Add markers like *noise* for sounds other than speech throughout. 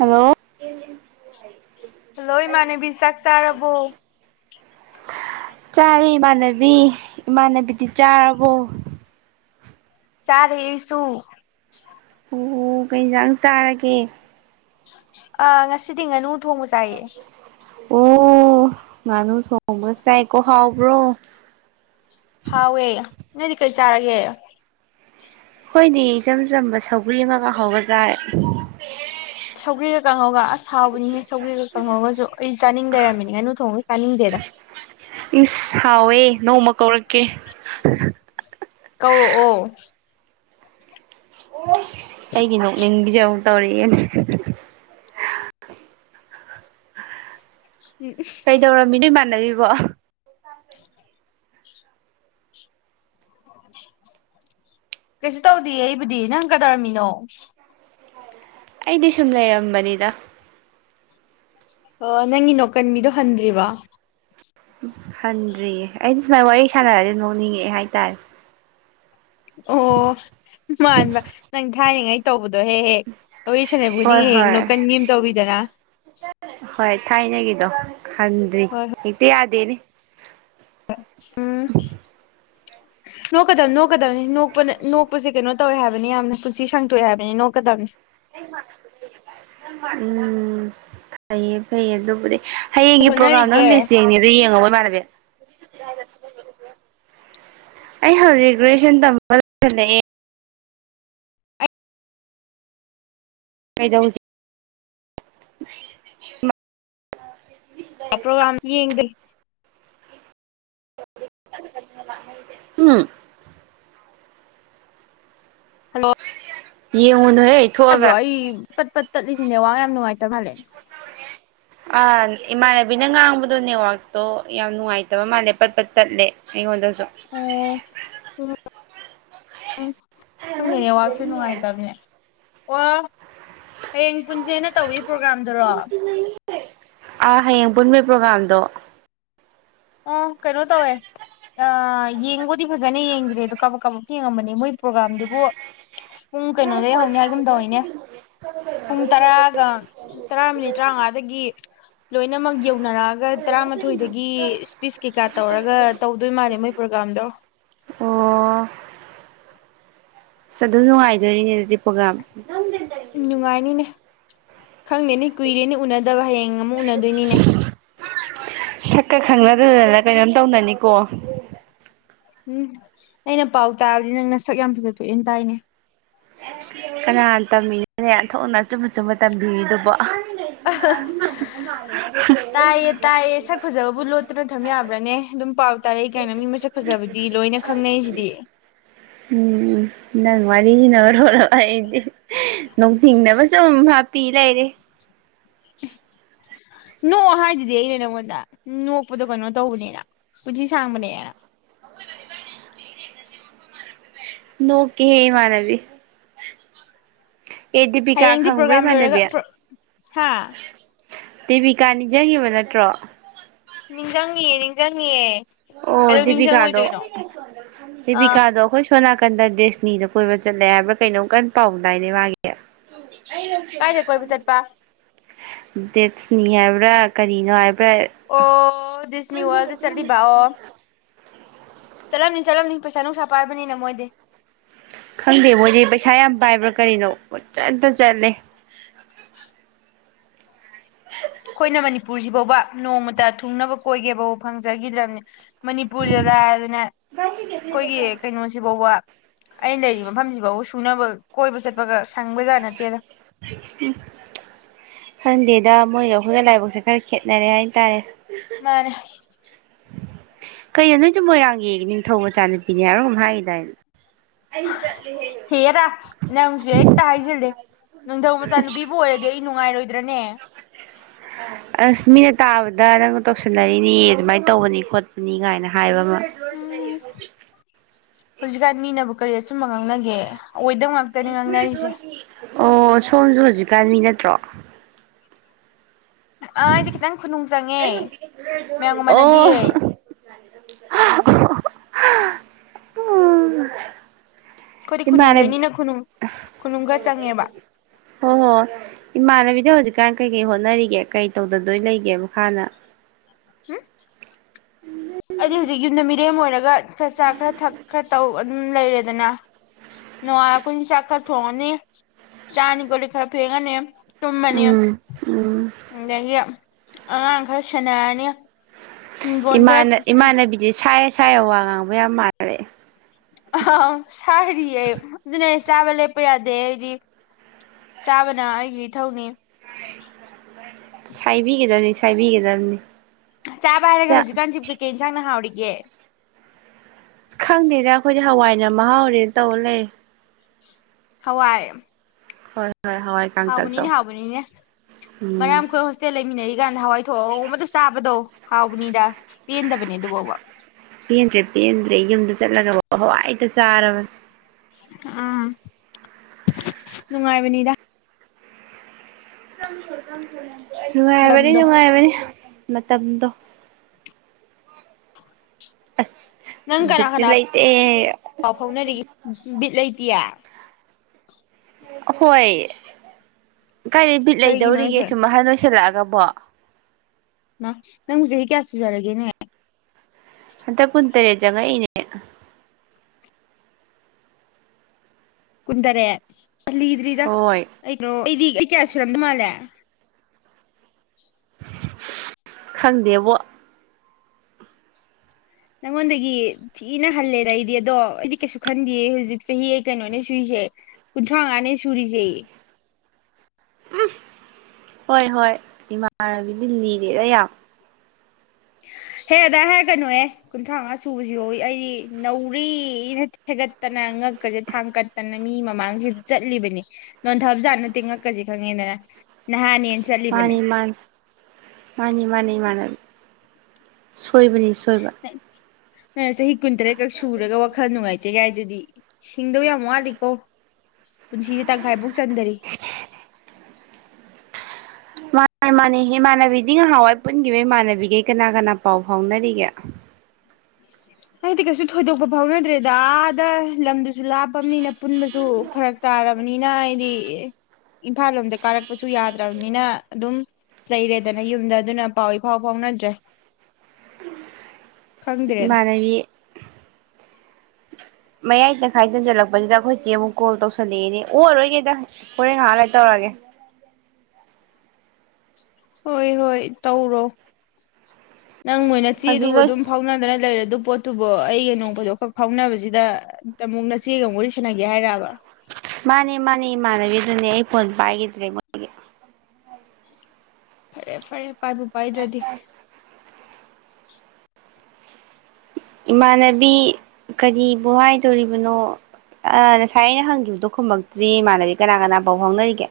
hello ꯍꯥꯂꯣꯏ ꯃꯅꯥꯅꯕꯤ ꯆꯥꯛ ꯆꯥꯂꯕꯣ ꯆꯥꯔꯦ ꯏꯃꯥꯟꯅꯕꯤ ꯏꯃꯥꯟꯅꯕꯤꯗꯤ ꯆꯥꯔꯕꯣ ꯆꯔꯦ ꯑꯩꯁꯨ ꯎꯣ ꯀꯩ ꯑꯦꯡꯖꯥꯡ ꯆꯥꯔꯒꯦ ꯑꯥ ꯉꯁꯤꯗꯤ ꯉꯥꯅꯨ ꯊꯣꯡꯕ ꯆꯥꯏꯌꯦ ꯑꯣ ꯉꯥꯅꯨ ꯊꯣꯡꯕꯒꯥ ꯆꯥꯏꯀꯣ ꯍꯥꯎꯕ꯭ꯔꯣ ꯍꯥꯎ ꯌꯦ ꯅꯣꯏꯗꯤ ꯀꯩ ꯆꯔꯒꯦ ꯑꯩꯈꯣꯏꯗꯤ ꯏꯆꯝ ꯆꯝꯕ ꯁꯧꯒ꯭ꯔꯤ ꯑꯃꯒꯥ ꯍꯧꯕ ꯆꯥꯏꯔꯦ ꯁꯧꯒ꯭ꯔꯤꯒ ꯀꯪꯉꯧꯒ ꯑꯥꯁ ꯍꯥꯎꯕꯅꯤ ꯁꯧꯒꯔꯤꯒꯥ ꯉꯥꯡꯍꯧꯒꯁꯨ ꯑꯩꯁꯩ ꯆꯥꯅꯤꯡ ꯂꯩꯔꯝꯃꯤꯅꯤꯉꯅꯨ ꯊꯣꯡꯉꯥ ꯇꯥꯅꯤꯡꯗꯦꯗ ꯑꯨꯝ ꯍꯥꯎꯋꯦ ꯅꯣꯡꯃ ꯀꯧꯔꯛꯀꯦ ꯀꯧꯔꯛꯑꯣ ꯑꯣꯏ ꯀꯩꯒꯤꯅꯣ ꯅꯤꯡꯕꯤꯖꯤ ꯑꯃꯨꯛ ꯇꯧꯔꯛꯑꯦꯅꯦ ꯀꯩꯗꯧꯔꯃꯤꯗꯤ ꯃꯥꯟꯅꯕꯤ ꯋꯥ ꯀꯩꯁꯨ ꯇꯧꯗꯦ ꯑꯩꯕꯨꯗꯤ ꯅꯪꯗꯤ ꯀꯗꯧꯔꯝꯃꯤꯅꯣ ꯑꯩꯗꯤ ꯁꯨꯝ ꯂꯩꯔꯝꯕꯅꯤꯗ ꯑꯣ ꯅꯪꯒꯤ ꯅꯣꯀꯟꯕꯤ ꯗꯣ ꯍꯟꯗ꯭ꯔꯤꯕꯣ ꯍꯟꯗ꯭ꯔꯤꯌꯦ ꯑꯩꯗꯤ ꯁꯨꯃꯥꯏ ꯋꯥꯔꯤ ꯁꯥꯟꯅꯔꯗꯤ ꯅꯤꯡꯉꯛꯑꯦ ꯍꯥꯏꯇꯥꯔꯦ ꯑꯣ ꯃꯥꯟꯕ ꯅꯪ ꯊꯥꯏꯔꯤꯉꯩꯒꯤ ꯇꯧꯕꯗꯨ ꯍꯦꯛ ꯍꯦꯛ ꯖꯥꯔꯤ ꯍꯣꯏ ꯁꯅꯕꯅꯈꯨꯖꯤꯡꯒꯤ ꯍꯦꯛ ꯍꯦꯛ ꯍꯣꯏ ꯅꯣꯛꯀꯟꯕꯤ ꯑꯃ ꯇꯧꯔꯤꯗꯅꯤ ꯍꯣꯏ ꯊꯥꯏꯅꯒꯤꯗꯣ ꯍꯟꯗꯔꯤ ꯗꯦꯅꯦ ꯑꯥ ꯎꯝ ꯅꯣꯛꯀꯗꯕꯅꯤ ꯅꯣꯛꯀꯗꯕꯅꯤ ꯅꯣꯛꯄ ꯅꯣꯛꯄꯁꯦ ꯀꯩꯅꯣ ꯇꯧꯋꯦ ꯍꯥꯏꯕꯅꯤ ꯌꯥꯝꯅ ꯄꯨꯟꯁꯤ ꯁꯥꯡꯇꯣꯛꯑꯦ ꯍꯥꯏꯕꯅꯤ ꯅꯣꯛꯀꯗꯕꯅꯤ ꯎꯝ ꯐꯩꯌꯦ ꯐꯩꯌꯦ ꯑꯗꯨꯕꯨꯗꯤ ꯍꯌꯦꯡꯒꯤ ꯄ꯭ꯔꯣꯒꯥꯝ ꯍꯣꯠꯅꯔꯤꯒꯦ ꯅꯪ ꯂꯤꯁ ꯌꯦꯡꯅꯤ ꯑꯗꯨ ꯌꯦꯡꯉꯕ ꯏ ꯃꯥꯥꯟꯅꯕꯤ ꯑꯩ ꯍꯧꯖꯤꯛ ꯒ꯭ꯔꯦꯖꯨꯑꯦꯁꯟ ꯇꯝꯕ ꯂꯣꯏꯁꯤꯜꯂꯛꯑꯦ ꯀꯩꯗꯧꯖꯤ ꯃꯥ ꯄ꯭ꯔꯣꯒ꯭ꯔꯥꯝ ꯌꯦꯡꯗꯦ ꯎꯝ ꯍꯜꯂꯣ ꯌꯦ ꯊꯣꯛꯑꯒ ꯇꯠꯂꯤꯗꯨꯅꯦ ꯅꯦꯠꯋꯥꯛ ꯅꯨꯡꯉꯥꯏꯇꯕ ꯃꯥꯜꯂꯦ ꯑꯥ ꯏꯃꯥꯟꯅꯕꯤꯅ ꯉꯥꯡꯕꯗꯣ ꯅꯦꯠꯋꯥꯛꯇꯣ ꯌꯥꯝ ꯅꯨꯡꯉꯥꯏꯇꯕ ꯃꯥꯜꯂꯦ ꯄꯠꯄꯠ ꯇꯠꯂꯦ ꯑꯩꯉꯣꯟꯗꯁꯨ ꯑꯣ *unintelligible* ꯎꯝ ꯈꯪꯗꯦ ꯅꯦꯠꯋꯥꯛꯁꯦ ꯅꯨꯡꯉꯥꯏꯇꯕꯅꯦ ꯑꯣ ꯍꯌꯦꯡ ꯄꯨꯟꯁꯦꯅ ꯇꯧꯏꯤ ꯄ꯭ꯔꯣꯒ꯭ꯔꯥꯝꯗꯨꯔꯣ ꯑꯥ ꯍꯌꯦꯡ ꯄꯨꯟꯕ ꯄ꯭ꯔꯣꯒ꯭ꯔꯥꯝꯗꯣ ꯑꯣ ꯀꯩꯅꯣ ꯇꯧꯋꯦ ꯌꯦꯡꯕꯨꯗꯤ ꯐꯖꯅ ꯌꯦꯡꯗ꯭ꯔꯦ ꯑꯗꯣ ꯀꯕꯛ ꯀꯕꯨꯛꯇꯤ ꯌꯦꯡꯉꯝꯕꯅꯦ ꯃꯣꯏ ꯄ꯭ꯔꯣꯒ꯭ꯔꯥꯝꯗꯨꯕꯨ ꯄꯨꯡ ꯀꯩꯅꯣꯗꯒꯤꯩ ꯍꯧꯅꯤ ꯍꯥꯏꯒꯨꯝꯗꯧꯅꯦ ꯄꯨꯡ ꯇꯔꯥꯒ ꯇꯔꯥ ꯃꯤꯅꯤꯠ ꯇꯔꯥꯃꯉꯥꯗꯒꯤ ꯂꯣꯏꯅꯃꯛ ꯌꯧ ꯌꯧꯅꯔꯛꯑꯒ ꯇꯔꯥꯃꯥꯊꯣꯏꯗꯒꯤ ꯀꯩꯀꯥ ꯇꯧꯔꯒ ꯇꯧꯗꯣꯏ ꯃꯥꯅꯤ ꯃꯣꯏ ꯄ꯭ꯔꯣꯒꯥꯥꯝꯗꯣ ꯑꯣ ꯑꯁ ꯑꯗꯨꯝ ꯅꯨꯡꯉꯥꯏꯗꯣꯏꯅꯤꯅꯦ ꯑꯗꯨꯗꯤ ꯄ꯭ꯔꯣꯒꯥꯝ ꯎꯝ ꯅꯨꯡꯉꯥꯏꯅꯤꯅꯦ ꯈꯪꯗꯦꯅꯦ ꯀꯨꯏꯔꯦꯅꯦ ꯎꯅꯗ ꯗꯕ ꯍꯌꯦꯡ ꯑꯃꯨꯛ ꯎꯅꯗꯣꯏꯅꯤꯅꯦ ꯁꯛꯀ ꯈꯪꯅꯗꯗꯅ ꯀꯩꯅꯣꯝ ꯇꯧꯅꯅꯤꯀꯣ ꯎꯝ ꯑꯩꯅ ꯄꯥꯎ ꯇꯥꯕꯗꯤ ꯅꯪ ꯅꯁꯛ ꯌꯥꯝ ꯐꯖꯊꯣꯛꯑꯦꯅ ꯇꯥꯏꯅꯦ ꯀꯅꯅꯥ ꯇꯝꯃꯤꯅꯣꯅꯦ ꯑꯣꯟꯊꯣꯛꯅ ꯑꯆꯨꯝꯕ ꯑꯆꯨꯝꯕ ꯇꯝꯕꯤꯔꯤꯗꯨꯕꯣ ꯇꯥꯏꯌꯦ ꯇꯥꯏꯌꯦ ꯁꯛ ꯐꯖꯕꯕꯨ ꯂꯣꯠꯇꯨꯅ ꯊꯝ ꯌꯥꯕ꯭ꯔꯅꯦ ꯑꯗꯨꯝ ꯄꯥꯎ ꯇꯥꯔꯛꯏ ꯀꯩꯅꯣ ꯃꯤ ꯃꯁꯛ ꯐꯖꯕꯗꯤ ꯂꯣꯏꯅ ꯈꯪꯅꯩꯁꯤꯗꯤ ꯎꯝ ꯎꯝ ꯅꯪ ꯋꯥꯔꯤꯅ ꯃꯔꯣꯟ ꯑꯃ ꯑꯩꯗꯤ ꯅꯣꯛꯅꯤꯡꯅꯕ ꯁꯨꯝ ꯍꯥꯞꯄꯤ ꯂꯩꯔꯦ ꯅꯣꯛꯑꯣ ꯍꯥꯏꯗꯨꯗꯤ ꯑꯩꯅ ꯅꯪꯉꯣꯟꯗ ꯅꯣꯛꯄꯗꯣ ꯀꯩꯅꯣ ꯇꯧꯕꯅꯦꯅ ꯄꯨꯟꯁꯤ ꯁꯥꯡꯕꯅꯦꯅ ꯅꯣꯛꯀꯦꯍꯦ ꯏꯃꯥꯟꯅꯕꯤ ꯑꯦ ꯗꯦꯕꯤꯀꯥ ꯍꯌꯦꯡꯗꯤ ꯈꯪꯕ꯭ꯔ ꯄ꯭ꯔꯣꯒꯥꯝ ꯂꯣꯏꯔꯒ ꯏꯃꯥꯥꯟꯅꯕꯤ ꯄ꯭ꯔꯣ ꯍꯥ ꯗꯦꯕꯤꯀꯥ ꯅꯤꯡꯖꯪꯉꯤꯕ ꯅꯠꯇ꯭ꯔꯣ ꯅꯤꯡꯖꯪꯉꯤꯌꯦ ꯅꯤꯡꯖꯪꯉꯤꯌꯦ ꯑꯣ ꯗꯦꯕꯤꯀꯥꯗꯣ ꯑꯥ ꯗꯦꯕꯤꯀꯥꯗꯣ ꯑꯈꯣꯏ ꯁꯣꯅꯥꯀꯟꯗ ꯗꯦꯁꯅꯤꯗ ꯀꯣꯏꯕ ꯆꯠꯂꯦ ꯍꯥꯏꯕ꯭ꯔꯥ ꯀꯩꯅꯣꯝ ꯀꯟꯅ ꯄꯥꯎ ꯇꯥꯏꯅꯦ ꯃꯥꯒꯤ ꯀꯥꯏꯗ ꯀꯣꯏꯕ ꯆꯠꯄ ꯗꯦꯠꯁꯅꯤ ꯍꯥꯏꯕ꯭ꯔ ꯀꯔꯤꯅꯣ ꯍꯥꯏꯕ ꯑꯣ ꯗꯤꯁꯅꯤ ꯋꯥꯜꯗ ꯆꯠꯂꯤꯕꯑꯣ ꯆꯠꯂꯝꯅꯤ ꯆꯠꯂꯝꯅꯤ ꯄꯩꯁꯥ ꯅꯨꯡꯁꯥ ꯄꯥꯏꯕꯅꯤꯅ ꯃꯣꯏꯗꯤ ꯈꯪꯗꯦ ꯃꯣꯏꯗꯤ ꯄꯩꯁꯥ ꯌꯥꯝ ꯄꯥꯏꯕ꯭ꯔꯥ ꯀꯔꯤꯅꯣ ꯄꯥꯆꯠꯇ ꯆꯠꯂꯦ *inaudible* ꯈꯣꯏꯅ ꯃꯅꯤꯄꯨꯔꯖꯤ ꯕꯧꯕ ꯅꯣꯡꯃꯇ ꯊꯨꯡꯅꯕ ꯀꯣꯏꯒꯦ ꯕꯧ ꯐꯪꯖꯒꯤꯗ꯭ꯔꯝꯅꯤ ꯃꯅꯤꯄꯨꯔꯗꯤ ꯂꯥꯏꯗꯅ ꯈꯣꯏꯒꯤ ꯀꯩꯅꯣꯁꯤꯕꯧꯕ ꯑꯩꯅ ꯂꯩꯔꯤ ꯃꯐꯝꯖꯤꯕꯧꯕ ꯁꯨꯅꯕ ꯀꯣꯏꯕ ꯆꯠꯄꯒ ꯁꯪꯕꯖꯥꯠ ꯅꯠꯇꯦꯗ ꯎꯝ ꯈꯪꯗꯦꯗ ꯃꯣꯏꯒ ꯑꯈꯣꯏꯒ ꯂꯥꯏꯕꯛꯁꯦ ꯈꯔ ꯈꯦꯠꯅꯔꯦ ꯍꯥꯏ ꯇꯔꯦ ꯃꯥꯅꯦ ꯀꯩꯅꯣ ꯅꯣꯏꯖꯨ ꯃꯣꯏꯔꯥꯡꯒꯤ ꯅꯤꯡꯊꯧ ꯃꯆꯥꯅꯨꯄꯤꯅꯦ ꯍꯥꯏꯕ꯭ꯔ ꯍꯥꯏꯒꯤꯗꯥꯏꯅꯦ ꯑꯩ ꯆꯠꯂꯦꯍꯦ ꯅꯪꯖꯨ ꯍꯦꯛꯇ ꯍꯥꯏꯖꯤꯜꯂꯤ ꯅꯤꯡꯊꯧ ꯃꯆꯥꯅꯨꯄꯤꯕꯨ ꯑꯣꯏꯔꯗꯤ ꯑꯩ ꯅꯨꯡꯉꯥꯏꯔꯣꯏ ꯗ꯭ꯔꯅꯦ ꯑꯁ ꯃꯤꯅ ꯇꯥꯕꯗ ꯅꯪꯗꯣ ꯇꯧꯁꯟꯅꯔꯤꯅꯤ ꯑꯗꯨꯃꯥꯏ ꯇꯧꯕꯅꯤ ꯈꯣꯠꯄꯅꯤ ꯒꯥꯏꯅ ꯍꯥꯏꯕ ꯑꯃ ꯎꯝ ꯍꯨꯖꯤꯛꯒꯥꯟ ꯃꯤꯅꯕꯨ ꯀꯔꯤ ꯑꯆꯨꯝꯕ ꯉꯥꯡꯅꯒꯦ ꯑꯣꯏꯗꯕ ꯉꯥꯛꯇꯅꯤ ꯉꯥꯡꯅꯔꯤꯖꯦ ꯑꯣ ꯁꯣꯝꯖꯨ ꯍꯨꯖꯤꯛꯀꯥꯟ ꯃꯤ ꯅꯠꯇ꯭ꯔꯣ ꯑꯥ ꯑꯩꯗꯤ ꯈꯤꯇꯪ ꯈꯨꯅꯨꯡ ꯆꯪꯉꯦ ꯃꯌꯥꯝꯒ ꯑꯣ ꯃꯥꯟꯅꯗꯤꯌꯦ *unintelligible* ꯑꯩꯈꯣꯏꯗꯤ *unintelligible* ꯏꯃꯥꯟꯅꯕꯤ ꯈꯨꯅꯨꯡꯗꯩꯅꯤꯅ ꯈꯨꯅꯨꯡ ꯈꯨꯅꯨꯡ ꯈꯔ ꯆꯪꯉꯦꯕ ꯍꯣ ꯍꯣ ꯏꯃꯥꯥꯟꯅꯕꯤ ꯍꯧꯖꯤꯛꯀꯥꯟ ꯀꯩꯀꯩ ꯍꯣꯠꯅꯔꯤꯒꯦ ꯀꯩ ꯇꯧꯗꯗꯣꯏ ꯂꯩꯒꯦ ꯃꯈꯥꯅ *unintelligible* ꯖꯤꯛ ꯌꯨꯝꯗ ꯃꯤꯔꯦꯝ ꯑꯣꯏꯔꯒ ꯈꯔ ꯆꯥ ꯈꯔ ꯊꯛ ꯈꯔ ꯇꯧ ꯑꯗꯨꯝ ꯂꯩꯔꯦꯗꯅ ꯅꯨꯡꯉꯥꯏ ꯑꯈꯣꯏꯗꯤ ꯆꯥꯛ ꯈꯔ ꯊꯣꯡꯉꯅꯤ ꯆꯥꯅꯤ ꯀꯣꯂꯤꯛ ꯈꯔ ꯐꯦꯡꯉꯅꯤ ꯇꯨꯝꯃꯅꯤ ꯎꯝ ꯎꯝ ꯑꯗꯒꯤ ꯑꯉꯥꯡ ꯈꯔ ꯁꯦꯟꯅꯔꯅꯤ ꯍꯤꯡꯒꯣꯜ ꯈꯔ ꯏꯃꯥꯟꯅ ꯏꯃꯥꯟꯅꯕꯤꯗꯤ ꯁꯥꯏ ꯁꯥꯏꯔ ꯋꯥ ꯉꯥꯡꯕ ꯌꯥꯝ ꯃꯥꯟꯅꯔꯦ ꯑꯥꯍꯥꯍꯥ ꯁꯥꯏꯔꯤꯌꯦ ꯑꯗꯨꯅꯤ ꯍꯥꯏꯁ ꯆꯥꯕ ꯂꯦꯞꯄ ꯌꯥꯗꯦ ꯑꯩꯗꯤ ꯆꯥꯕꯅ ꯑꯩꯒꯤ ꯏꯊꯧꯅꯤ ꯍꯤ ꯏ ꯁꯥꯏꯕꯤꯒꯗꯕꯅꯤ ꯁꯥꯏꯕꯤꯒꯗꯕꯅꯤ ꯆꯥꯕ ꯍꯥꯏꯔꯒ ꯆꯥ ꯍꯖꯤꯀꯥꯟ ꯖꯤꯕꯨ ꯀꯩꯀꯩ ꯏꯟꯁꯥꯡꯅ ꯍꯥꯎꯔꯤ ꯌꯦ ꯈꯪꯅꯦꯅ ꯈꯣꯏꯗꯤ ꯍꯋꯥꯏꯅ ꯃꯍꯥꯎꯔꯦꯟ ꯇꯧ ꯂꯩꯔꯦ ꯍꯋꯥꯏ ꯍꯣꯏ ꯍꯣꯏ ꯍꯋꯥꯏ ꯍꯥꯎꯕꯅꯤꯅꯦ ꯀꯥꯡꯇꯛꯇꯣ ꯍꯥꯎꯕꯅꯤꯅꯦ ꯎꯝ ꯃꯔꯥꯝ ꯈꯣꯏ ꯍꯣꯁꯇꯦꯜ ꯂꯩꯃꯤꯟꯅꯔꯤ ꯀꯥꯟ ꯍꯋꯥꯏ ꯊꯣꯡꯕꯗ ꯆꯥꯕꯗꯣ ꯍꯥꯎꯕꯅꯤꯗ ꯄꯦꯟꯗꯕꯅꯦ ꯑꯗꯨꯕꯥꯎꯕ ꯄꯦꯟꯗ꯭ꯔꯦ ꯄꯦꯟꯗ꯭ꯔꯦ ꯌꯨꯝꯗ ꯆꯠꯂꯒ ꯍꯋꯥꯏꯗ ꯆꯥꯔꯕꯅꯦ ꯑꯝ ꯅꯨꯡꯉꯥꯏꯕꯅꯤꯗ ꯇꯝꯊꯣ ꯇꯝꯊꯣꯅꯦ ꯅꯨꯡꯉꯥꯏꯔꯕꯅꯤ ꯃꯇꯝꯗꯣ ꯅꯨꯡꯉꯥꯏꯔꯕꯅꯤ ꯃꯇꯝꯗꯣ ꯑꯁ ꯅꯪ ꯀꯅꯥ ꯕꯤꯠꯇꯤ ꯀꯅꯥ ꯂꯩꯇꯦ ꯄꯥꯎ ꯐꯥꯎꯅꯔꯤ ꯕꯤꯠ ꯂꯩ ꯌꯥ ꯑ ꯍꯣꯏ ꯀꯥꯏꯑꯩ ꯕꯤꯠ ꯀꯩꯒꯤꯅꯣ ꯂꯩꯗꯧꯔꯤꯒꯦ ꯍꯥꯏꯁꯦ ꯁꯨꯝ ꯑꯍꯜ ꯂꯣꯏꯁꯤꯜꯂꯛꯑꯒ ꯕꯥ ꯑ ꯅꯣꯕꯨꯨ ꯌꯦ ꯀꯌꯥ ꯁꯖꯔꯒꯦꯅꯦ ꯑꯗꯛ ꯀꯨꯟꯇꯔꯦꯠ ꯆꯉꯛꯏꯅꯦ ꯀꯨꯟꯇꯔꯦꯠ ꯑ ꯂꯤꯗꯔꯤꯗ ꯍꯣꯏ ꯑ ꯅꯣ ꯑꯩꯗꯤ ꯑꯩ ꯀꯌꯥꯁ꯭ꯔꯤꯔꯝꯗ ꯃꯥꯂꯦ ꯈꯪꯗꯦꯕꯣ ꯅꯪꯉꯣꯟꯗꯒꯤ ꯊꯤꯅ ꯍꯜꯂꯦꯗ ꯑꯩꯗꯤ ꯑꯗꯣ ꯑꯩꯗꯤ ꯀꯩꯁꯨ ꯈꯟꯗꯦ ꯍꯧꯖꯤꯛ ꯆꯍꯤ ꯀꯩꯅꯣꯅꯦ ꯁꯨꯏꯁꯦ ꯀꯨꯟꯊ꯭ꯔꯥ ꯉꯥꯅꯦ ꯁꯨꯔꯤꯖꯦ ꯍꯣꯏ ꯍꯣꯏ ꯏꯃꯥꯟꯅꯕꯤꯗꯤ ꯂꯤꯔꯦꯗ ꯌꯥꯝ ꯍꯦ ꯑꯗꯥ ꯍꯥꯏꯔꯀꯅꯣꯍꯦ ꯀꯨꯟꯊ꯭ꯔꯥ ꯉꯥ ꯁꯨꯕꯁꯤꯕꯧ ꯑꯩ ꯅꯧꯔꯤꯅ ꯊꯦꯒꯠꯇꯅ ꯉꯛꯀꯁꯦ ꯊꯥꯡ ꯒꯠꯇꯅ ꯃꯤ ꯃꯃꯥꯡꯁꯤꯗ ꯆꯠꯂꯤꯕꯅꯤ ꯅꯣꯟꯊꯕ ꯖꯥꯠ ꯅꯠꯇꯦ ꯉꯛꯀꯁꯦ ꯈꯪꯉꯦꯗꯅ ꯅꯍꯥꯅꯦ ꯃꯥꯅꯤ ꯃꯥꯥꯟ ꯃꯥꯅꯤ ꯃꯥꯅꯤ ꯏꯃꯥꯅ ꯁꯨ ꯁꯣꯏꯕꯅꯤ ꯁꯣꯏꯕ ꯆꯍꯤ ꯀꯨꯟ ꯇꯔꯦꯠꯀꯛ ꯁꯨꯔꯒ ꯋꯥꯈꯜ ꯅꯨꯡꯉꯥꯏꯇꯦ ꯀꯥꯏ ꯗꯨꯗꯤ ꯁꯤꯡꯗꯧ ꯌꯥꯝ ꯋꯥꯠꯂꯤꯀꯣ ꯄꯨꯟꯁꯤꯖꯤ ꯇꯪꯈꯥꯏꯕꯧ ꯆꯟꯗꯔꯤ ꯃꯥꯅꯦ ꯃꯥꯅꯦ ꯏꯃꯥꯟꯅꯕꯤꯗꯤ ꯉꯍꯥꯟꯋꯥꯏ ꯄꯨꯟꯒꯤꯕꯩ ꯃꯥꯟꯅꯕꯤꯒꯩ ꯀꯅꯥ ꯀꯅꯥ ꯄꯥꯎ ꯐꯥꯎꯅꯔꯤꯒꯦ ꯍꯥꯏꯗꯤ ꯀꯩꯁꯨ ꯊꯣꯏꯗꯣꯛꯄ ꯐꯥꯎꯅꯗ꯭ꯔꯦꯗꯥ ꯑꯥꯗ ꯂꯝꯗꯨꯁꯨ ꯂꯥꯞꯄꯝꯅꯤꯅ ꯄꯨꯟꯕꯁꯨ ꯐꯔꯛ ꯇꯥꯔꯕꯅꯤꯅ ꯍꯥꯏꯗꯤ ꯏꯝꯐꯥꯜ ꯂꯣꯝꯗ ꯀꯥꯔꯛꯄꯁꯨ ꯌꯥꯗ꯭ꯔꯕꯅꯤꯅ ꯑꯗꯨꯝ ꯂꯩꯔꯦꯗꯅ ꯌꯨꯝꯗ ꯑꯗꯨꯅ ꯄꯥꯎ ꯏꯐꯥꯎ ꯐꯥꯎꯅꯗ꯭ꯔꯦ ꯈꯪꯗ꯭ꯔꯦꯗ ꯏꯃꯥꯅꯕꯤ ꯃꯌꯥꯏ ꯇꯪꯈꯥꯏ ꯆꯟꯖꯜꯂꯛꯄꯖꯤꯗ ꯑꯈꯣꯏ ꯆꯦ ꯑꯃꯨꯛ ꯀꯣꯜ ꯇꯧꯁꯜꯂꯛꯑꯦꯅꯦ ꯑꯣꯛꯑꯔꯣꯏ ꯒꯦꯗ ꯍꯣꯔꯦꯟ ꯉꯥꯏꯍꯥꯛ ꯂꯩꯔ ꯇꯧꯔꯒꯦ ꯍꯣꯏ ꯍꯣꯏ ꯇꯧꯔꯣ ꯅꯪꯕꯨ ꯍꯧꯖꯤꯛ ꯅꯠꯆꯦꯗꯨꯕꯨ ꯂꯣꯏ ꯑꯗꯨꯝ ꯐꯥꯎꯅꯗꯅ ꯂꯩꯔ ꯗꯨ ꯄꯣꯠꯇꯨꯕꯣ ꯑꯩꯒ ꯅꯣꯡꯄꯗꯣ ꯈꯛ ꯐꯥꯎꯅꯕꯖꯤꯗ ꯇ ꯑꯃꯨꯛ ꯅꯆꯦꯒ ꯑꯃꯨꯛ ꯋꯥꯔꯤ ꯁꯥꯟꯅꯒꯦ ꯍꯥꯏꯔꯛꯕ ꯃꯥꯅꯦ ꯃꯥꯅꯦ ꯏꯃꯟꯅꯕꯤ ꯑꯗꯨꯅꯦ ꯐꯣꯟ ꯄꯥꯏꯒꯤꯗ꯭ꯔꯦ ꯃꯥꯒꯤ ꯐꯔꯦ ꯐꯔꯦ ꯄꯥꯏꯕꯨ ꯄꯥꯏꯗ꯭ꯔꯗꯤ *inaudible* ꯏꯃꯥꯟꯅꯕꯤ ꯀꯔꯤꯕꯨ ꯍꯥꯏꯗꯣꯔꯤꯕꯅꯣ ꯑ ꯉꯁꯥꯏ ꯑꯩꯅ ꯍꯪꯈꯤꯕꯗꯣ ꯈꯨꯝꯃꯛꯇ꯭ꯔꯤ ꯏꯃꯥꯟꯅꯕꯤ ꯀꯅꯥ ꯀꯅꯥ ꯐꯥꯎ ꯐꯥꯎꯅꯔꯤꯒꯦ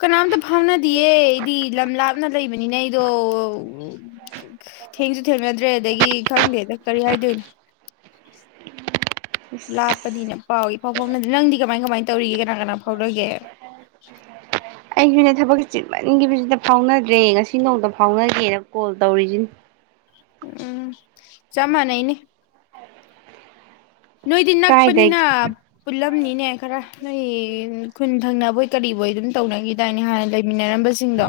ꯀꯅꯥꯝꯇ ꯐꯥꯎꯅꯗꯤꯌꯦ ꯑꯩꯗꯤ ꯂꯝ ꯂꯥꯞꯅ ꯂꯩꯕꯅꯤꯅ ꯑꯩꯗꯣ ꯊꯦꯡꯁꯨ ꯊꯦꯡꯅꯗ꯭ꯔꯦ ꯑꯗꯒꯤ ꯈꯪꯗꯦꯗ ꯀꯔꯤ ꯍꯥꯏꯗꯣꯏꯅꯣ ꯂꯥꯞꯄꯅꯤꯅ ꯄꯥꯎꯏ ꯄꯥꯎ ꯐꯥꯎꯅꯗꯦ ꯅꯪꯗꯤ ꯀꯃꯥꯏ ꯀꯃꯥꯏ ꯇꯧꯔꯤꯒꯦ ꯀꯅꯥ ꯀꯅꯥ ꯐꯥꯎꯅꯒꯦ ꯑꯩꯖꯨꯅꯦ ꯊꯕꯛꯁꯦ ꯆꯤꯟꯃꯟꯒꯤꯕꯖꯤꯗ ꯐꯥꯎꯅꯗ꯭ꯔꯦ ꯉꯁꯤ ꯅꯣꯡꯗ ꯐꯥꯎꯅꯒꯦꯅ ꯀꯣꯜ ꯇꯧꯔꯤꯖꯤꯅꯤ ꯎꯝ ꯆꯞ ꯃꯥꯟꯅꯩꯅꯤ ꯅꯣꯏꯗꯤ ꯅꯛꯄꯅꯤꯅ ꯀꯥꯏꯗꯒꯤ ꯄꯨꯜꯂꯝꯅꯤꯅꯦ ꯈꯔ ꯅꯣꯏ ꯈꯨꯟ ꯊꯪꯅꯕꯣꯏ ꯀꯔꯤꯕꯣꯏ ꯑꯗꯨꯝ ꯇꯧꯅꯒꯤꯗꯥꯏꯅꯦ ꯍꯥꯟꯅ ꯂꯩꯃꯤꯟꯅꯔꯝꯕ ꯁꯤꯡꯗꯣ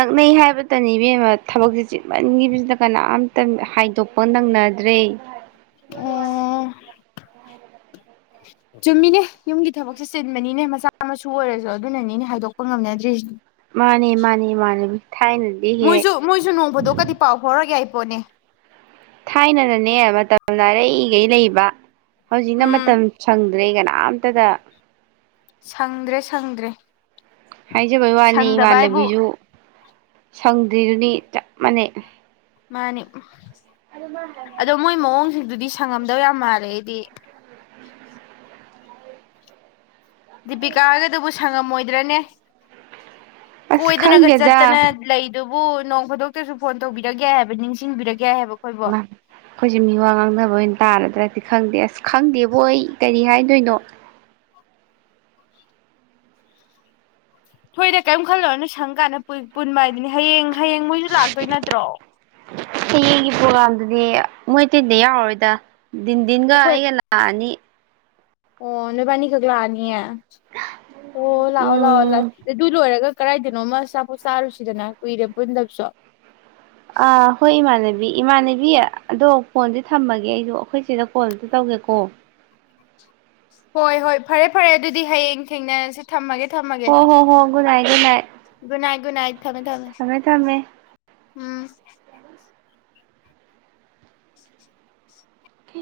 ꯅꯛꯅꯩ ꯍꯥꯏꯕꯇ ꯏꯕꯦꯝꯃ ꯊꯕꯛꯁꯦ ꯆꯤꯃꯟꯒꯤꯕꯁꯤꯗ ꯀꯅꯥꯝꯇ ꯍꯥꯏꯗꯣꯛꯄ ꯅꯪꯅꯗ꯭ꯔꯦ ꯑꯣ *unintelligible* ꯆꯨꯝꯃꯤꯅꯦ ꯌꯨꯝꯒꯤ ꯊꯕꯛꯁꯦ ꯆꯤꯟꯕꯅꯤꯅꯦ ꯃꯆꯥ ꯃꯁꯨ ꯑꯣꯏꯔꯁꯨ ꯑꯗꯨꯅꯅꯤꯅꯦ ꯍꯥꯏꯗꯣꯛꯄ ꯉꯝꯅꯗ꯭ꯔꯤꯖꯦ ꯃꯥꯅꯦ ꯃꯥꯅꯤ ꯃꯥꯅꯦ ꯊꯥꯏꯅꯗꯤ ꯍꯦꯛ ꯃꯣꯏꯁꯨ ꯃꯣꯏꯁꯨ ꯅꯣꯡꯃꯗꯣ ꯀꯗꯤ ꯄꯥꯎ ꯐꯧꯔꯛ ꯌꯥꯏ ꯄꫭꯅꯦ ꯊꯥꯏꯅꯅꯅꯦ ꯃꯇꯝꯅ ꯑꯔꯩꯒꯩ ꯂꯩꯕ ꯍꯧꯖꯤꯛꯅ ꯎꯝ ꯃꯇꯝ ꯁꯪꯗ꯭ꯔꯦ ꯀꯅꯥꯝꯇꯗ ꯁꯪꯗ꯭ꯔꯦ ꯁꯪꯗ꯭ꯔꯦ ꯍꯥꯏꯖꯕꯩ ꯋꯥꯅꯤ ꯁꯪꯗꯕ ꯍꯥꯏꯕꯨ ꯏꯃꯥꯟꯅꯕꯤꯁꯨ ꯁꯪꯗ꯭ꯔꯤꯗꯨꯅꯤ ꯆꯞ ꯃꯥꯟꯅꯩ ꯃꯥꯅꯤ ꯑꯗꯣ ꯃꯣꯏ ꯃꯑꯣꯡꯁꯤꯡꯗꯨꯗꯤ *unintelligible* ꯁꯪꯉꯝꯗꯧ ꯌꯥꯝ ꯃꯥꯜꯂꯦ ꯑꯩꯗꯤ ꯗꯤꯄꯤꯀꯥ ꯍꯥꯏꯔꯒꯗꯨꯕꯨ ꯁꯪꯉꯝꯃꯣꯏ ꯗ꯭ꯔꯅꯦ ꯑꯁ ꯀꯣꯏꯗꯅꯒ ꯈꯪꯗꯦꯗ ꯆꯠꯇꯅ ꯂꯩꯗꯨ ꯑꯗꯨꯕꯨ ꯅꯣꯡ ꯈꯨꯗꯣꯛꯛꯇꯁꯨ ꯐꯣꯟ ꯇꯧꯕꯤꯔꯛ ꯌꯥꯏ ꯍꯥꯏꯕ ꯅꯤꯡꯁꯤꯡꯕꯤꯔꯛ ꯌꯥꯏ ꯍꯥꯏꯕ ꯑꯩꯈꯣꯏꯕꯣ ꯌꯦꯃꯥ ꯑꯈꯣꯏꯁꯦ ꯃꯤꯋꯥ ꯉꯥꯡꯅꯕ ꯑꯣꯏꯅ ꯇꯥꯔꯗ꯭ꯔꯅꯦ ꯈꯪꯗꯦ ꯑꯁ ꯈꯪꯗꯦꯕꯣ ꯑꯩ ꯀꯔꯤ ꯍꯥꯏꯗꯣꯏꯅꯣ ꯍꫭꯏꯗ ꯀꯔꯤꯝ ꯈꯜꯂꯨꯔꯅꯣ ꯁꯪ ꯀꯥꯟꯗ ꯄꯨꯟꯕ ꯍꯥꯏꯗꯨꯅꯤ ꯍꯌꯦꯡ ꯍꯌꯦꯡ ꯃꯣꯏꯁꯨ ꯂꯥꯛꯇꯣꯏ ꯅꯠꯇ꯭ꯔꯣ ꯍꯌꯦꯡꯒꯤ ꯄ꯭ꯔꯣꯒꯥꯝꯗꯨꯗꯤ ꯃꯣꯏꯇꯩꯤꯟꯗ ꯌꯥꯎꯔꯔꯣꯏꯗ ꯟꯗꯟꯒ ꯑꯩꯈꯣꯏ ꯑꯩꯒꯂꯑꯅꯤ ꯑꯣ ꯅꯣꯏꯕꯥꯅꯤ ꯒꯛꯂꯥꯅꯤꯌꯦ ꯑꯣ ꯂꯑꯣ ꯂꯑꯣ ꯂꯥꯛ ꯎꯝ ꯗꯨꯂ ꯑꯣꯏꯔꯦꯒ ꯀꯗꯥꯏꯗꯅꯣꯃ ꯑꯆꯥꯄꯣꯠ ꯆꯥꯔꯨꯁꯤꯗꯅ ꯀꯨꯏꯔꯦ ꯄꯨꯟꯗꯕꯁꯨ ꯑ ꯍ ꯃꯥꯅꯦꯕꯤ ꯏꯃꯥꯟꯅꯕꯤ ꯑꯗꯣ ꯐꯣꯟꯗꯤ ꯊꯝꯃꯒꯦ ꯑꯩꯖꯨ ꯑꯩꯈꯣꯏ ꯆꯦꯗ ꯀꯣꯜ ꯑꯝꯇ ꯇꯧꯒꯦꯀꯣ ꯍꯣꯏ ꯍꯣꯏ ꯐꯔꯦ ꯐꯔꯦ ꯑꯗꯨꯗꯤ ꯍꯌꯦꯡ ꯊꯦꯡꯅꯔꯁꯤ ꯊꯝꯃꯒꯦ ꯊꯝꯃꯒꯦ ꯍꯣ ꯍꯣ ꯍꯣꯒꯨꯅꯏꯒꯨꯅꯏ ꯅꯥ ꯊꯝꯃꯦ ꯊꯝꯃꯦ ꯎꯝ